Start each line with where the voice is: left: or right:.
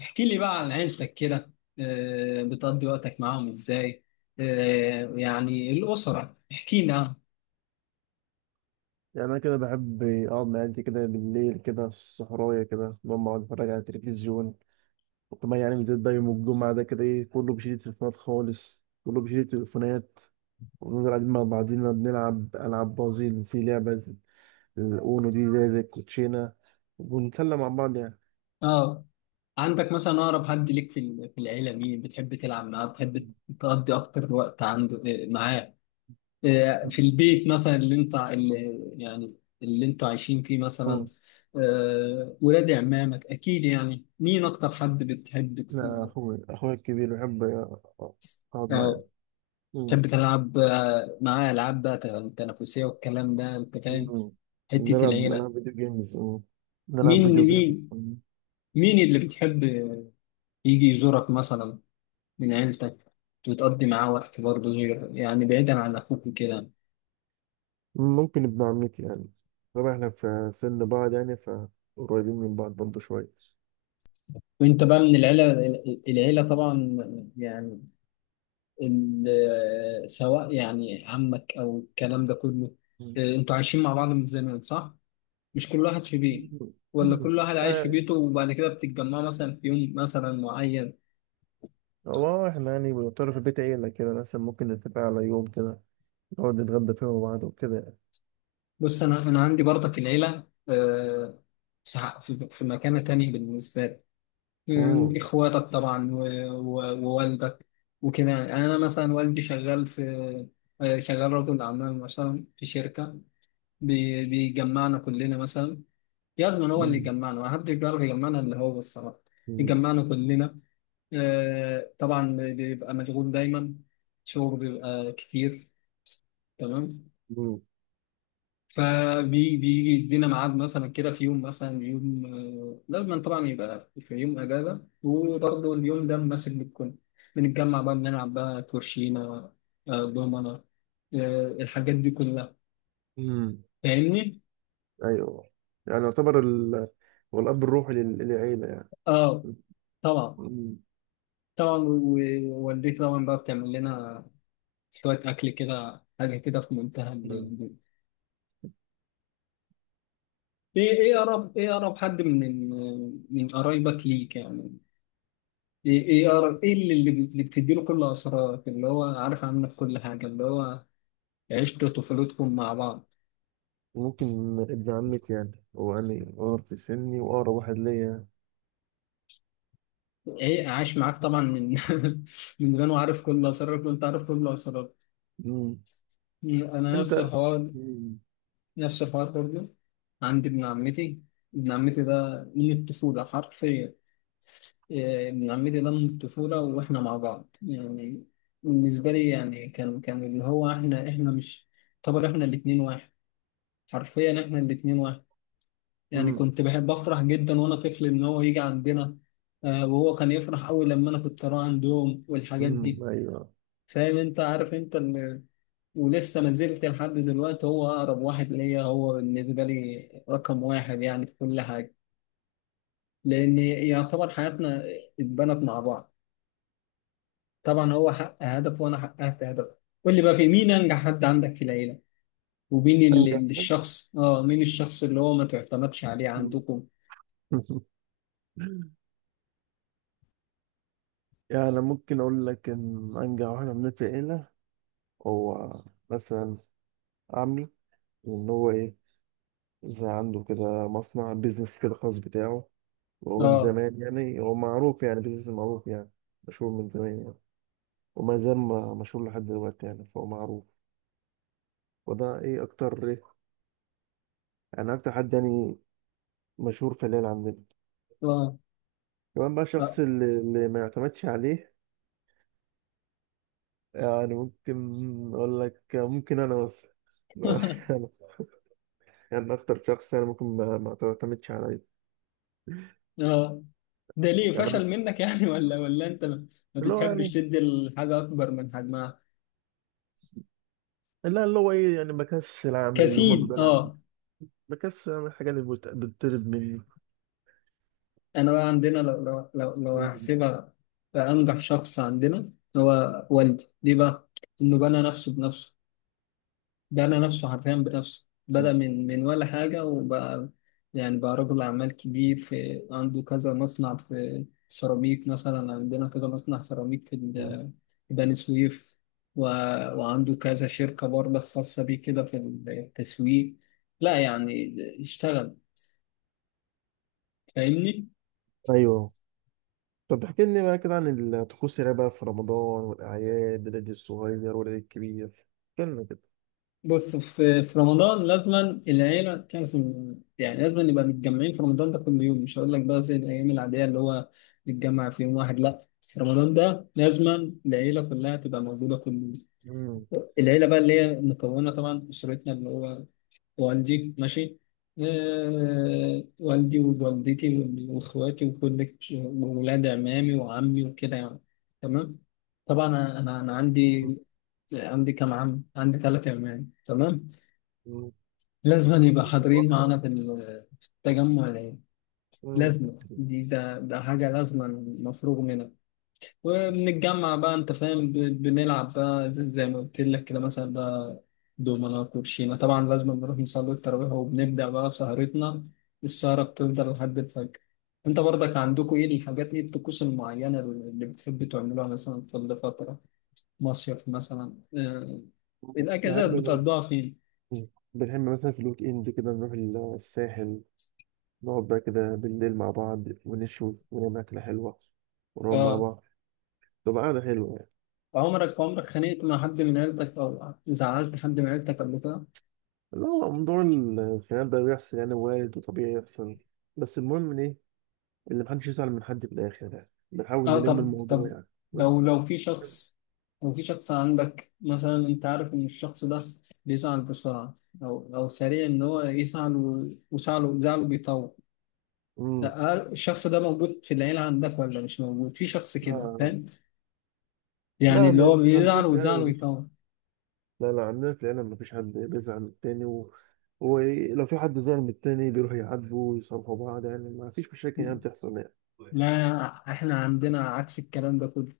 left: احكي لي بقى عن عيلتك كده. بتقضي وقتك معاهم ازاي؟ يعني الأسرة احكي لنا عنها.
right: يعني أنا كده بحب أقعد مع عيلتي كده بالليل كده في الصحراية كده أقعد أتفرج على التلفزيون. وكمان يعني بالذات ده يوم الجمعة ده كده إيه، كله بيشيل التليفونات خالص، كله بيشيل التليفونات. ونفضل قاعدين مع بعضينا بنلعب ألعاب بازل، في لعبة الأونو دي زي الكوتشينة، ونتسلى مع بعض يعني.
left: اه. عندك مثلا أقرب حد ليك في العيلة؟ مين بتحب تلعب معاه؟ بتحب تقضي أكتر وقت عنده معاه، في البيت مثلا اللي أنتوا عايشين فيه مثلا؟
right: أه،
left: ولاد عمامك أكيد. يعني مين أكتر حد بتحب
right: لا، أخويا الكبير بحب أقعد معاه يعني.
left: اه،
right: مم.
left: تحب تلعب معاه ألعاب بقى تنافسية، والكلام ده أنت فاهم.
right: مم.
left: حتة
right: نلعب
left: العيلة،
right: نلعب فيديو جيمز. مم. نلعب
left: مين
right: فيديو جيمز.
left: مين مين اللي بتحب يجي يزورك مثلا من عيلتك وتقضي معاه وقت برضه، غير يعني بعيدا عن أخوك وكده؟
right: ممكن ابن عمتي يعني، طبعا احنا في سن بعض يعني، فقريبين من بعض برضه شوية.
left: وأنت بقى من العيلة العيلة طبعا، يعني سواء يعني عمك أو الكلام ده كله.
right: مم.
left: أنتوا عايشين مع بعض من زمان صح؟ مش كل واحد في بيت، ولا
right: مم.
left: كل واحد عايش في
right: آه،
left: بيته وبعد كده بتتجمعوا مثلا في يوم مثلا معين؟
right: هو احنا يعني بنضطر في البيت عيلة كده، مثلا ممكن نتفق على يوم كده نقعد نتغدى فيه مع بعض وكده يعني.
left: بص، انا عندي برضك العيله في في مكانه تانية بالنسبه لي.
right: مم.
left: اخواتك طبعا، ووالدك وكده يعني. انا مثلا والدي شغال في، شغال رجل اعمال مثلا في شركه، بيجمعنا كلنا مثلا. لازم هو اللي
right: مم.
left: يجمعنا، ما حدش بيعرف يجمعنا اللي هو الصراحه،
right: مم.
left: يجمعنا كلنا. طبعا بيبقى مشغول دايما، شغل بيبقى كتير. تمام.
right: مم.
left: فبيجي يدينا ميعاد مثلا كده في يوم، مثلا يوم لازم طبعا يبقى في يوم اجازه، وبرضه اليوم ده ماسك بالكل. بنتجمع بقى، بنلعب بقى كوتشينه، دومنه، الحاجات دي كلها.
right: مم.
left: فاهمني؟
right: أيوه. يعني يعتبر هو الأب الروحي للعيلة يعني.
left: اه، طبعا.
right: مم.
left: طبعا ووالدتي طبعا بقى بتعمل لنا شويه اكل كده، حاجه كده في منتهى
right: مم.
left: ايه. اقرب، اقرب حد من قرايبك ليك يعني؟ ايه ايه ايه اللي اللي بتديله كل اسرارك، اللي هو عارف عنك كل حاجه، اللي هو عشتوا طفولتكم مع بعض؟
right: ممكن ابن عمتي يعني، هو يعني أقرب في سني وأقرب واحد ليا يعني.
left: ايه، عايش معاك طبعا من من زمان، وعارف كل اسرارك، وانت عارف كل اسرارك.
right: مم.
left: انا نفس
right: أنت.
left: الحوار، نفس الحوار برضه. عندي ابن عمتي، ابن عمتي ده من الطفوله حرفيا. إيه، ابن عمتي ده من الطفوله، واحنا مع بعض يعني. بالنسبه لي يعني كان اللي هو احنا مش، طبعا احنا الاتنين واحد، حرفيا احنا الاتنين واحد. يعني
right: مم.
left: كنت بحب أفرح جدا وأنا طفل إن هو يجي عندنا، وهو كان يفرح أوي لما أنا كنت أروح عندهم والحاجات دي.
right: ايوه.
left: فاهم أنت؟ عارف أنت ال... ولسه ما زلت لحد دلوقتي هو أقرب واحد ليا، هو بالنسبة لي رقم واحد يعني في كل حاجة. لأن يعتبر حياتنا اتبنت مع بعض. طبعا هو حقق هدف وأنا حققت هدف. قول لي بقى، في مين أنجح حد عندك في العيلة؟ ومين
right: انجح.
left: ال- الشخص اه مين الشخص اللي هو ما تعتمدش عليه
right: مم.
left: عندكم؟
right: يعني ممكن اقول لك ان انجح واحد عندنا في العيله هو مثلا عمي، ان هو ايه، زي عنده كده مصنع بيزنس كده خاص بتاعه. وهو من
left: اه
right: زمان يعني، هو معروف يعني، بيزنس معروف يعني، مشهور من زمان يعني. وما زال مشهور لحد دلوقتي يعني، فهو معروف. وده ايه اكتر ايه، يعني اكتر حد يعني مشهور في العيله عندنا.
left: اه.
right: كمان بقى الشخص
left: آه.
right: اللي ما يعتمدش عليه، يعني ممكن أقول لك، ممكن أنا مثلا. أنا يعني أكتر شخص يعني ممكن ما تعتمدش عليا.
left: اه، ده ليه
right: يعني أنا
left: فشل منك يعني؟ ولا انت ما
right: اللي هو
left: بتحبش
right: يعني،
left: تدي الحاجة اكبر من حجمها؟
right: لا، اللي هو إيه، يعني بكسل أعمل اللي هما
left: كسيد،
right: بيقولوا عليه،
left: اه.
right: بكسل أعمل الحاجة اللي بتطلب مني.
left: انا بقى عندنا، لو
right: م-
left: هحسبها بأنجح شخص عندنا، هو والدي. ليه بقى؟ انه بنى نفسه بنفسه. بنى نفسه حرفيا بنفسه. بدأ من ولا حاجة، وبقى يعني بقى رجل أعمال كبير. في عنده كذا مصنع في سيراميك مثلا، عندنا كذا مصنع سيراميك
right: م-
left: في بني سويف. و... وعنده كذا شركة برضه خاصة بيه كده في التسويق. لا يعني، اشتغل. فاهمني؟
right: أيوه. طب احكي لي بقى كده عن الطقوس اللي بقى في رمضان والأعياد، العيد الصغير والعيد الكبير، احكي لنا كده.
left: بص، في رمضان لازما العيلة تعزم، يعني لازما نبقى متجمعين. في رمضان ده كل يوم، مش هقول لك بقى زي الأيام العادية اللي هو نتجمع في يوم واحد، لا. رمضان ده لازما العيلة كلها تبقى موجودة كل يوم.
right: م-
left: العيلة بقى اللي هي مكونة طبعا أسرتنا، اللي هو والدي، ماشي، والدي ووالدتي وإخواتي، وكل وولاد عمامي وعمي وكده يعني. تمام. طبعا أنا عندي،
right: م-
left: عندي كام عم؟ عندي ثلاثة عمام. تمام.
right: م-
left: لازم يبقى حاضرين معانا في التجمع العيلي.
right: م-
left: لازمة دي، ده ده حاجة لازمة مفروغ منها. وبنتجمع بقى، أنت فاهم، بنلعب بقى زي ما قلت لك كده مثلا بقى، دومنا، كوتشينة. طبعا لازم بنروح نصلي التراويح، وبنبدأ بقى سهرتنا، السهرة بتفضل لحد الفجر. أنت برضك عندكم إيه الحاجات؟ إيه الطقوس المعينة اللي بتحب تعملوها مثلا كل فترة؟ مصيف مثلا، الأجازات
right: بحب
left: بتقضوها فين؟
right: بحب مثلا في الويك إند كده نروح الساحل، نقعد بقى كده بالليل مع بعض ونشوي ونعمل أكلة حلوة ونقعد مع
left: آه،
right: بعض، تبقى قعدة حلوة يعني.
left: عمرك خانقت مع حد من عيلتك، او زعلت حد من عيلتك قبل كده؟
right: اللي هو موضوع الخيال ده بيحصل يعني، وارد وطبيعي يحصل، بس المهم إن إيه اللي محدش يزعل من حد في الآخر، يعني بنحاول
left: اه،
right: نلم
left: طب.
right: الموضوع يعني. بس.
left: لو في شخص، لو في شخص عندك مثلا، انت عارف ان الشخص ده بيزعل بسرعه، او سريع ان هو يزعل، وزعله، بيطول.
right: امم
left: لا، هل الشخص ده موجود في العيله عندك، ولا مش موجود؟ في شخص كده،
right: لا،
left: فاهم، يعني
right: لا.
left: اللي هو
right: عندنا
left: بيزعل
right: في العيلة
left: وزعله بيطول؟
right: لا، لا، عندنا في العيلة مفيش حد بيزعل من التاني ولو في حد زعل من التاني بيروح يعاتبه ويصالحوا بعض، يعني مفيش مشاكل يعني بتحصل يعني.
left: لا، احنا عندنا عكس الكلام ده كله.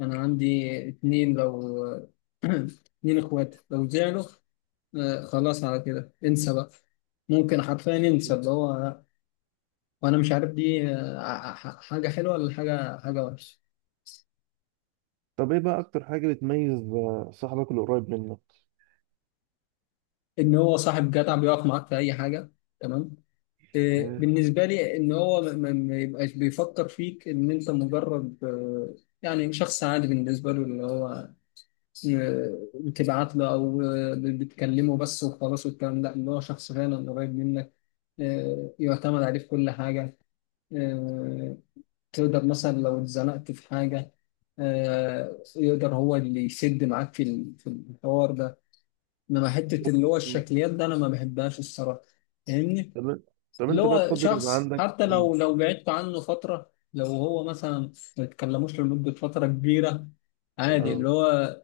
left: انا عندي اتنين، لو اتنين اخوات لو زعلوا، خلاص، على كده انسى بقى. ممكن حرفيا انسى اللي هو. وانا مش عارف دي حاجه حلوه، ولا حاجه وحشه.
right: طب ايه بقى اكتر حاجة بتميز آه، صاحبك اللي قريب منك؟
left: ان هو صاحب جدع، بيقف معاك في اي حاجه. تمام.
right: مم.
left: بالنسبه لي ان هو ما يبقاش بيفكر فيك ان انت مجرد يعني شخص عادي بالنسبه له، اللي هو بتبعت له، او بتكلمه بس وخلاص والكلام ده. اللي هو شخص فعلا قريب منك، يعتمد عليه في كل حاجه. آه، تقدر مثلا لو اتزنقت في حاجة، يقدر هو اللي يسد معاك في الحوار ده. انما حتة اللي هو
right: مم.
left: الشكليات ده انا ما بحبهاش الصراحة. فاهمني؟
right: طب طب
left: اللي
right: انت بقى
left: هو
right: تفضل يبقى
left: شخص
right: عندك.
left: حتى
right: مم.
left: لو بعدت عنه فترة، لو هو مثلا ما تكلموش لمدة فترة كبيرة، عادي
right: اه،
left: اللي هو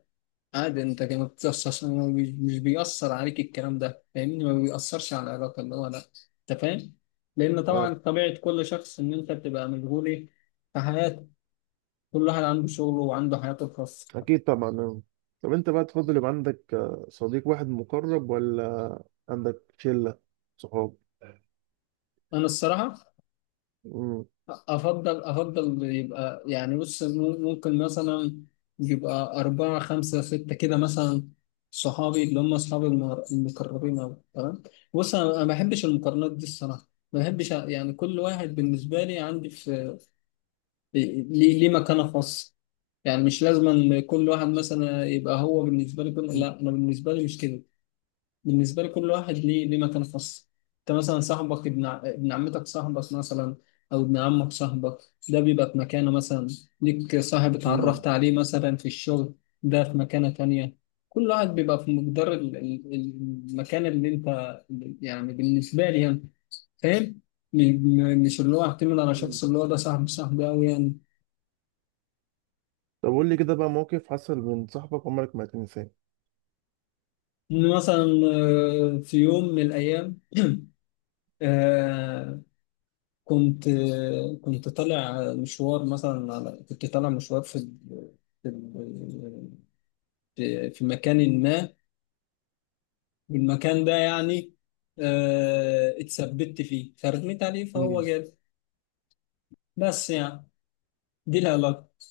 left: عادي. انت كده ما بتأثرش، مش بيأثر عليك الكلام ده، فاهمني، ما بيأثرش على العلاقة، اللي هو لا، انت فاهم. لأن
right: اه،
left: طبعا طبيعة كل شخص إن أنت بتبقى مشغول إيه؟ في حياتك. كل واحد عنده شغله وعنده حياته الخاصة.
right: اكيد طبعا آه. طب انت بقى تفضل يبقى عندك آه، صديق واحد مقرب، ولا عندك شلة صحاب؟
left: أنا الصراحة
right: مم.
left: أفضل يبقى يعني، بص، ممكن مثلا يبقى أربعة خمسة ستة كده مثلا صحابي، اللي هم أصحابي المقربين أوي. تمام. بص، أنا ما بحبش المقارنات دي الصراحة. ما بحبش يعني كل واحد بالنسبة لي عندي في ليه، ليه مكانة خاصة. يعني مش لازم أن كل واحد مثلا يبقى هو بالنسبة لي كل،
right: مم.
left: لا، أنا بالنسبة لي مش كده. بالنسبة لي كل واحد ليه مكان خاص. انت مثلا صاحبك، ابن ابن عمتك صاحبك مثلا، او ابن عمك صاحبك، ده بيبقى في مكانه مثلا. ليك صاحب اتعرفت عليه مثلا في الشغل، ده في مكانة تانية. كل واحد بيبقى في مقدار المكان اللي انت، يعني بالنسبة لي يعني، فاهم. م- مش اللي هو اعتمد على
right: مم.
left: شخص، اللي هو ده صاحبي أوي يعني.
right: طب قول لي كده بقى موقف حصل من صاحبك عمرك ما هتنساه.
left: إن مثلا في يوم من الأيام، آه، كنت كنت طالع مشوار مثلا، على، كنت طالع مشوار في ال- في مكان ما، والمكان ده يعني اتثبت فيه، فرميت عليه فهو جاب. بس يعني، دي العلاقة.